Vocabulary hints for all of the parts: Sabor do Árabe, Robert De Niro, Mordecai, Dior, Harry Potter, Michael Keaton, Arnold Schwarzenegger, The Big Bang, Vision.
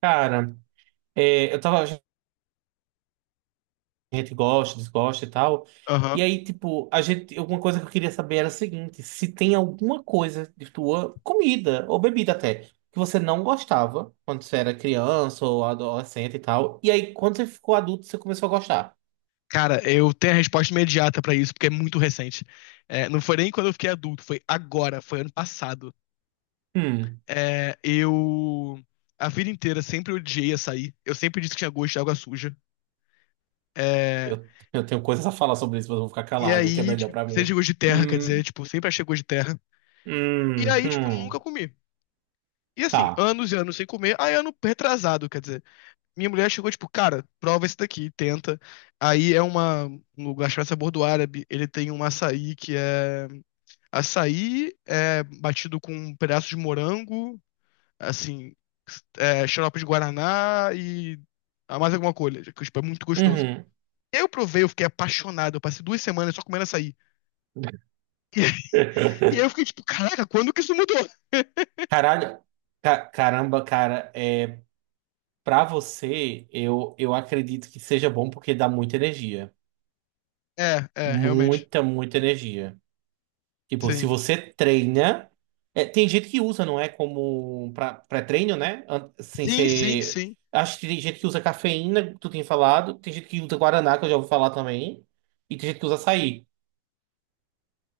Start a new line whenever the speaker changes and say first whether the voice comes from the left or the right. right: Cara, eu tava. A gente gosta, desgosta e tal.
left: Aham.
right: E aí, tipo, a gente. Alguma coisa que eu queria saber era o seguinte: se tem alguma coisa de tua comida, ou bebida até, que você não gostava quando você era criança ou adolescente e tal. E aí, quando você ficou adulto, você começou a gostar.
left: Cara, eu tenho a resposta imediata pra isso, porque é muito recente. Não foi nem quando eu fiquei adulto, foi agora, foi ano passado.
right: Hum.
left: É, eu. A vida inteira sempre odiei açaí. Eu sempre disse que tinha gosto de água suja. É,
right: Eu tenho coisas a falar sobre isso, mas eu vou ficar
left: e
right: calado, o que é
left: aí,
right: melhor
left: tipo,
right: pra
left: sempre tinha
right: mim.
left: gosto de terra, quer
right: Hum,
left: dizer, tipo, sempre achei gosto de terra. E
right: hum,
left: aí, tipo, nunca
right: hum.
left: comi. E assim,
right: Tá.
left: anos e anos sem comer. Aí, ano retrasado, quer dizer. Minha mulher chegou, tipo, cara, prova esse daqui, tenta. Aí é uma. Um lugar chamado Sabor do Árabe. Ele tem um açaí que é Açaí é batido com um pedaço de morango, assim, xarope de guaraná e mais alguma coisa, que tipo, é muito gostoso.
right: Uhum.
left: Eu provei, eu fiquei apaixonado, eu passei 2 semanas só comendo açaí. E aí eu fiquei tipo, caraca, quando que isso mudou?
right: Caralho. Caramba, cara. Pra você, eu acredito que seja bom porque dá muita energia.
left: É, é, realmente.
right: Muita, muita energia. Tipo, se
left: Sim.
right: você treina. Tem gente que usa, não é? Como pré-treino, né? Sem
left: Sim, sim,
right: ser.
left: sim.
right: Acho que tem gente que usa cafeína, que tu tinha falado. Tem gente que usa guaraná, que eu já ouvi falar também. E tem gente que usa açaí.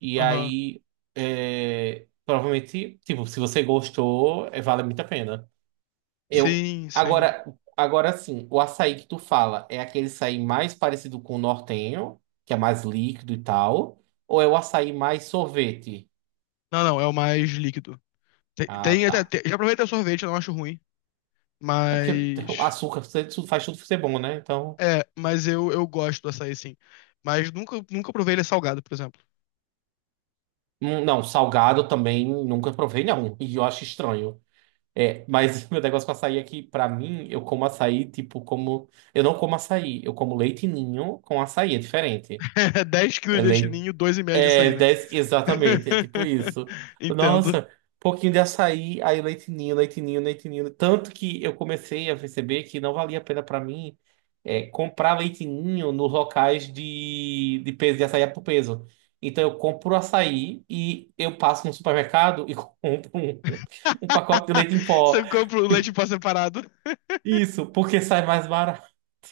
right: E
left: Aham.
right: aí. Provavelmente, tipo, se você gostou, vale muito a pena. Eu
left: Sim, sim.
right: agora, agora sim, o açaí que tu fala é aquele açaí mais parecido com o nortenho, que é mais líquido e tal, ou é o açaí mais sorvete?
left: Não, não, é o mais líquido.
right: Ah, tá.
left: Já provei até sorvete, eu não acho ruim,
right: É porque o
left: mas
right: açúcar faz tudo ser bom, né? Então,
left: eu gosto do açaí, sim. Mas nunca, nunca provei ele salgado, por exemplo.
right: não, salgado também nunca provei não, e eu acho estranho. É, mas meu negócio com açaí é que, pra mim, eu como açaí, tipo, como. Eu não como açaí, eu como leite ninho com açaí, é diferente.
left: 10 quilos
right: É
left: de leite
right: leite.
left: ninho, 2,5 de
right: É,
left: açaí, né?
right: 10, exatamente, é tipo isso.
left: Entendo.
right: Nossa, um pouquinho de açaí, aí leite ninho, leite ninho, leite ninho. Tanto que eu comecei a perceber que não valia a pena pra mim comprar leite ninho nos locais de peso, de açaí por peso. Então eu compro o açaí e eu passo no supermercado e compro um pacote de leite em pó.
left: Você compra o leite em pó separado.
right: Isso, porque sai mais barato,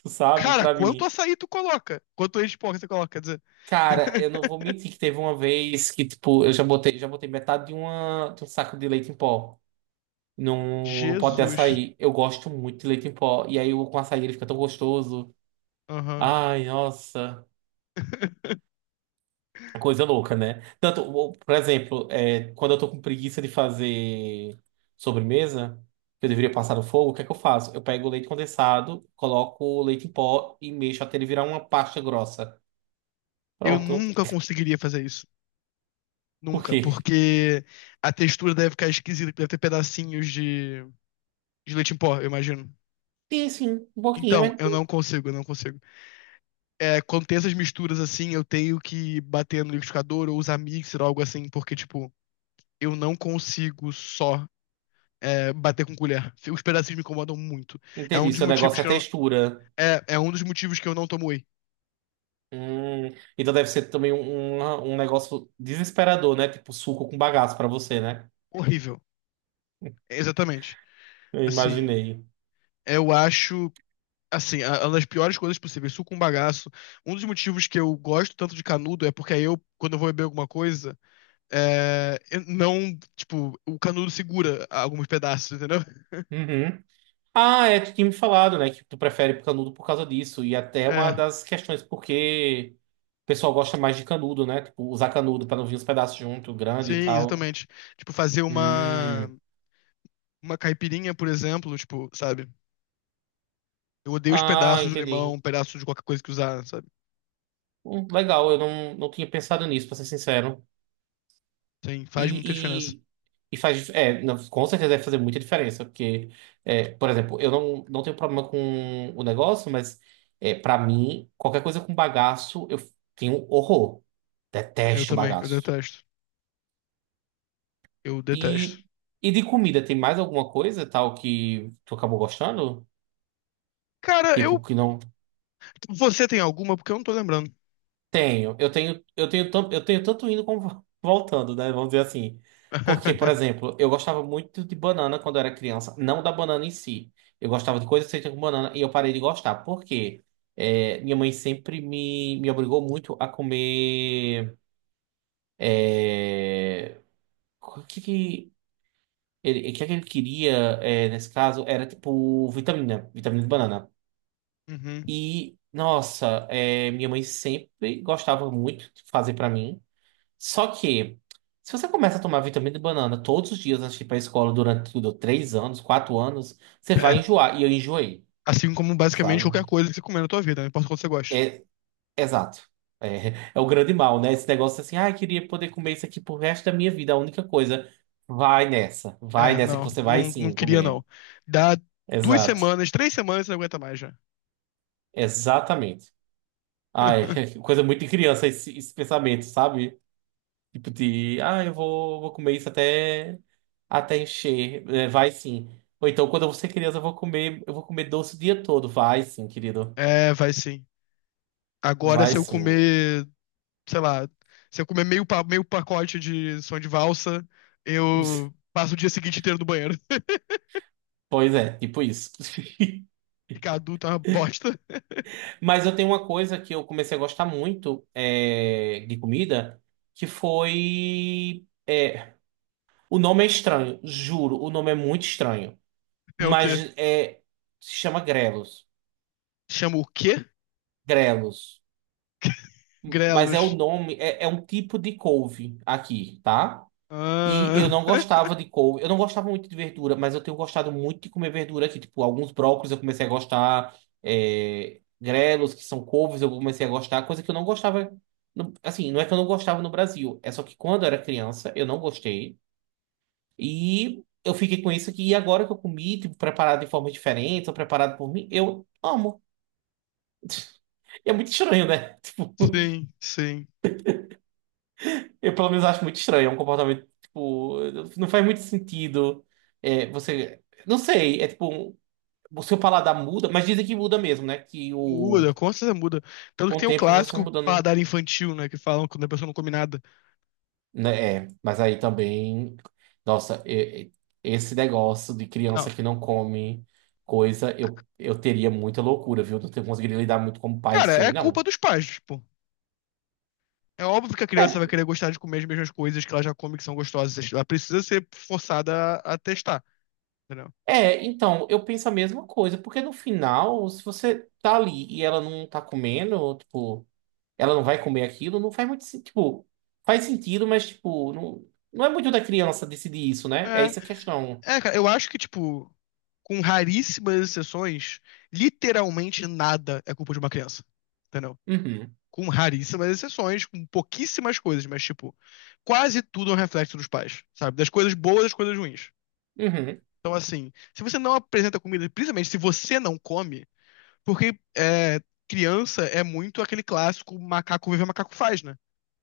right: sabe,
left: Cara,
right: pra
left: quanto
right: mim.
left: açaí tu coloca? Quanto leite de porco você coloca, quer dizer?
right: Cara, eu não vou mentir que teve uma vez que, tipo, eu já botei metade de um saco de leite em pó num pote de
left: Jesus.
right: açaí. Eu gosto muito de leite em pó. E aí, com açaí, ele fica tão gostoso.
left: Aham.
right: Ai, nossa. Coisa louca, né? Tanto, por exemplo, quando eu tô com preguiça de fazer sobremesa, que eu deveria passar no fogo, o que é que eu faço? Eu pego o leite condensado, coloco o leite em pó e mexo até ele virar uma pasta grossa.
left: Eu
right: Pronto.
left: nunca conseguiria fazer isso.
right: Por
left: Nunca.
right: quê?
left: Porque a textura deve ficar esquisita, deve ter pedacinhos de leite em pó, eu imagino.
right: E assim, um pouquinho,
left: Então,
right: né?
left: eu não consigo, eu não consigo. Quando tem essas misturas assim, eu tenho que bater no liquidificador ou usar mixer ou algo assim, porque, tipo, eu não consigo só bater com colher. Os pedacinhos me incomodam muito. É um
right: Entendi,
left: dos
right: seu negócio
left: motivos
right: é
left: que eu não,
right: textura.
left: É um dos motivos que eu não tomo whey.
right: Hum, então deve ser também um negócio desesperador, né? Tipo suco com bagaço pra você, né?
left: Horrível. Exatamente.
right: Eu
left: Assim,
right: imaginei.
left: eu acho, assim, uma das piores coisas possíveis, suco com bagaço. Um dos motivos que eu gosto tanto de canudo é porque aí eu, quando eu vou beber alguma coisa, eu não, tipo, o canudo segura alguns pedaços, entendeu?
right: Uhum. Ah, é, tu tinha me falado, né? Que tu prefere canudo por causa disso. E até é uma
left: É.
right: das questões porque o pessoal gosta mais de canudo, né? Tipo, usar canudo pra não vir os pedaços junto,
left: Sim,
right: grande e tal.
left: exatamente. Tipo, fazer uma,
right: Hum.
left: uma caipirinha, por exemplo, tipo, sabe? Eu odeio os
right: Ah,
left: pedaços de limão,
right: entendi.
left: pedaços de qualquer coisa que usar, sabe?
right: Legal, eu não tinha pensado nisso, pra ser sincero.
left: Sim, faz muita diferença.
right: E, e, e faz. É, não, com certeza deve fazer muita diferença, porque, por exemplo, eu não tenho problema com o negócio, mas para mim, qualquer coisa com bagaço, eu tenho horror.
left: Eu
right: Detesto
left: também, eu
right: bagaço.
left: detesto. Eu detesto.
right: E, e de comida, tem mais alguma coisa tal que tu acabou gostando?
left: Cara,
right: Tipo,
left: eu.
right: que não.
left: Você tem alguma? Porque eu não tô lembrando.
right: Tenho, eu tenho, eu tenho tanto indo como voltando, né? Vamos dizer assim. Porque, por exemplo, eu gostava muito de banana quando eu era criança, não da banana em si. Eu gostava de coisas feitas com banana e eu parei de gostar. Por quê? É, minha mãe sempre me obrigou muito a comer. é, o que que o que é que ele queria, nesse caso, era tipo vitamina de banana.
left: Uhum.
right: E, nossa, minha mãe sempre gostava muito de fazer pra mim. Só que, se você começa a tomar vitamina de banana todos os dias antes de ir pra escola durante tudo, três anos, quatro anos, você vai
left: É.
right: enjoar. E eu enjoei,
left: Assim como basicamente
right: sabe?
left: qualquer coisa que você comer na tua vida, não importa quanto você gosta.
right: É, exato. É, é o grande mal, né? Esse negócio assim, ah, eu queria poder comer isso aqui pro resto da minha vida. A única coisa, vai nessa. Vai
left: É,
right: nessa que
left: não,
right: você vai
left: não, não
right: sim
left: queria
right: comer.
left: não. Dá duas
right: Exato.
left: semanas, 3 semanas, você não aguenta mais já.
right: Exatamente. Ai, coisa muito de criança esse pensamento, sabe? Tipo de, ah, eu vou comer isso até encher. É, vai sim. Ou então, quando você ser criança, eu vou comer doce o dia todo. Vai sim, querido.
left: É, vai sim. Agora,
right: Vai
left: se eu
right: sim.
left: comer sei lá, se eu comer meio, pa- meio pacote de som de valsa, eu passo o dia seguinte inteiro no banheiro.
right: Pois é, tipo isso.
left: Ficar adulto é uma bosta.
right: Mas eu tenho uma coisa que eu comecei a gostar muito de comida, que foi. O nome é estranho, juro, o nome é muito estranho.
left: É o quê?
right: Mas é, se chama grelos.
left: Chama o quê?
right: Grelos. Mas é o
left: Grelos.
right: nome, é um tipo de couve aqui, tá? E
left: Ah,
right: eu não gostava de couve. Eu não gostava muito de verdura, mas eu tenho gostado muito de comer verdura aqui. Tipo, alguns brócolis eu comecei a gostar. Grelos, que são couves, eu comecei a gostar. Coisa que eu não gostava. Assim, não é que eu não gostava no Brasil. É só que quando eu era criança, eu não gostei. E eu fiquei com isso aqui. E agora que eu comi, tipo, preparado de forma diferente, ou preparado por mim, eu amo. E é muito estranho, né? Tipo.
left: sim, sim.
right: Eu, pelo menos, acho muito estranho. É um comportamento, tipo, não faz muito sentido. É, você. Não sei, é tipo. O seu paladar muda, mas dizem que muda mesmo, né?
left: Muda, com certeza muda. Tanto que
right: Com o
left: tem o
right: tempo você vai
left: clássico
right: mudando.
left: paladar infantil, né? Que falam quando a pessoa não come nada.
right: Né? É, mas aí também. Nossa, esse negócio de
left: Não.
right: criança que não come coisa, eu teria muita loucura, viu? Não ter conseguido lidar muito como pai
left: Cara,
right: isso
left: é
right: aí,
left: culpa
right: não.
left: dos pais, tipo. É óbvio que a criança vai querer gostar de comer as mesmas coisas que ela já come que são gostosas. Ela precisa ser forçada a testar. Entendeu?
right: É, então, eu penso a mesma coisa, porque no final, se você tá ali e ela não tá comendo, tipo. Ela não vai comer aquilo, não faz muito sentido. Tipo, faz sentido, mas, tipo, não é muito da criança decidir isso, né? É
left: É,
right: essa a questão.
left: cara, eu acho que, tipo, com raríssimas exceções, literalmente nada é culpa de uma criança, entendeu?
right: Uhum,
left: Com raríssimas exceções, com pouquíssimas coisas, mas, tipo, quase tudo é um reflexo dos pais, sabe? Das coisas boas, das coisas ruins.
right: uhum.
left: Então, assim, se você não apresenta comida, principalmente se você não come, porque é, criança é muito aquele clássico macaco vive, macaco faz, né?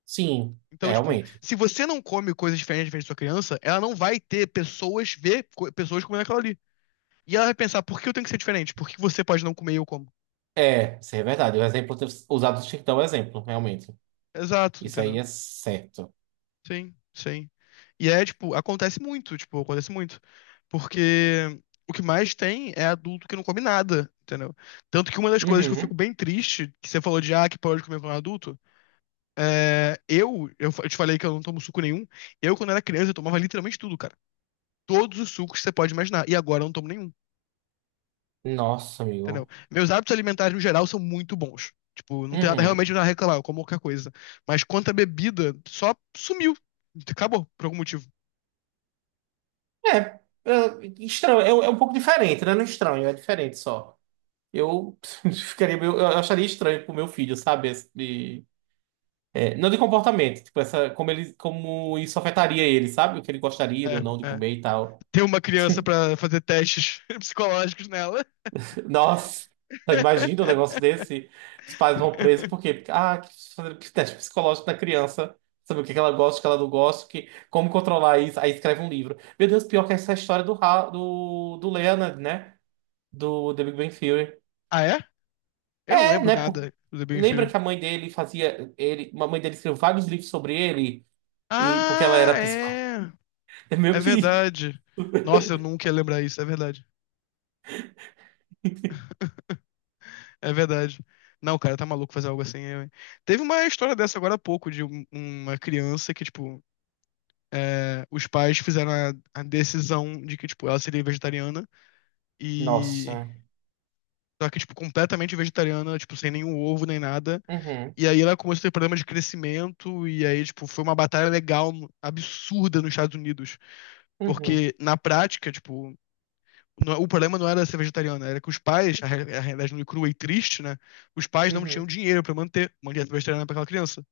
right: Sim, é,
left: Então, tipo,
right: realmente.
left: se você não come coisas diferentes da sua criança, ela não vai ter pessoas pessoas comendo aquilo ali. E ela vai pensar, por que eu tenho que ser diferente? Por que você pode não comer e eu como?
right: É, isso é verdade. O exemplo ter usado o Chiquitão é um exemplo, realmente.
left: Exato,
right: Isso aí
left: entendeu?
right: é certo.
left: Sim, sim. E é, tipo, acontece muito, tipo, acontece muito. Porque o que mais tem é adulto que não come nada, entendeu? Tanto que uma das coisas que eu fico
right: Uhum.
left: bem triste, que você falou de, ah, que pode comer quando é adulto, eu te falei que eu não tomo suco nenhum. Eu, quando era criança, eu tomava literalmente tudo, cara. Todos os sucos que você pode imaginar. E agora eu não tomo nenhum.
right: Nossa,
left: Entendeu?
right: amigo.
left: Meus hábitos alimentares, no geral, são muito bons. Tipo, não tem nada
right: Uhum.
left: realmente nada a reclamar, eu como qualquer coisa. Mas quanto à bebida, só sumiu. Acabou, por algum motivo.
right: Estranho. É um pouco diferente, né? Não é estranho, é diferente só. Eu ficaria meio, eu acharia estranho pro meu filho, sabe? É, não de comportamento, tipo, como isso afetaria ele, sabe? O que ele gostaria ou não de
left: É, é.
right: comer e tal.
left: Tem uma criança pra fazer testes psicológicos nela.
right: Nossa, imagina um negócio desse. Os pais vão presos, por quê? Porque, ah, quis fazer teste psicológico na criança, saber o que que ela gosta, o que ela não gosta, como controlar isso. Aí escreve um livro. Meu Deus, pior que essa história do Leonard, né? Do The Big Bang Theory.
left: Ah, é? Eu não
right: É,
left: lembro
right: né?
left: nada do The Big
right: Lembra
left: Bang.
right: que a mãe dele fazia. A mãe dele escreveu vários livros sobre ele, e, porque ela era
left: Ah,
right: psicóloga.
left: é.
right: É
left: É
right: meio que.
left: verdade. Nossa, eu nunca ia lembrar isso, é verdade. É verdade. Não, cara, tá maluco fazer algo assim. Teve uma história dessa agora há pouco, de uma criança que, tipo, os pais fizeram a decisão de que, tipo, ela seria vegetariana e.
right: Nossa.
left: Só que, tipo, completamente vegetariana, tipo, sem nenhum ovo nem nada.
right: Uhum,
left: E aí ela começou a ter problema de crescimento, e aí, tipo, foi uma batalha legal absurda nos Estados Unidos.
right: uhum,
left: Porque, na prática, tipo, o problema não era ser vegetariana, era que os pais, a realidade nua e crua e triste, né? Os pais não tinham
right: uhum.
left: dinheiro pra manter uma dieta vegetariana pra aquela criança.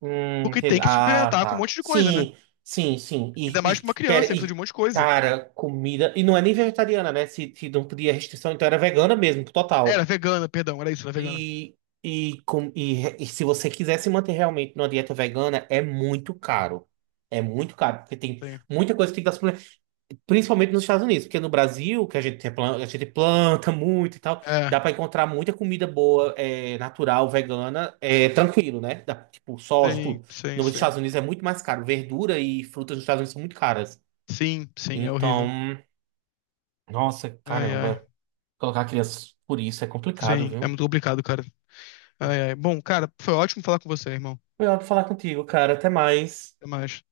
left: Porque
right: Entendi.
left: tem que
right: Ah,
left: suplementar com um
right: tá.
left: monte de coisa, né?
right: Sim, sim, sim.
left: Ainda mais pra uma criança que precisa de um monte de coisa.
right: Cara, comida. E não é nem vegetariana, né? Se não podia restrição, então era vegana mesmo,
left: Era
right: total.
left: vegana, perdão, era isso, era vegana.
right: E, e se você quiser se manter realmente numa dieta vegana, é muito caro. É muito caro, porque tem muita coisa que tem que dar. Principalmente nos Estados Unidos, porque no Brasil, que a gente planta muito e tal,
left: É,
right: dá pra encontrar muita comida boa, natural, vegana, tranquilo, né? Dá, tipo, soja,
left: sim,
right: tudo.
left: sim,
right: Nos
left: sim.
right: Estados Unidos é muito mais caro. Verdura e frutas nos Estados Unidos são muito caras.
left: Sim, sim, é horrível.
right: Então, nossa,
left: Ai, ai.
right: caramba, colocar crianças por isso é complicado,
left: Sim, é
right: viu?
left: muito complicado, cara. Ai, ai. Bom, cara, foi ótimo falar com você, irmão.
right: Melhor falar contigo, cara. Até mais.
left: Até mais.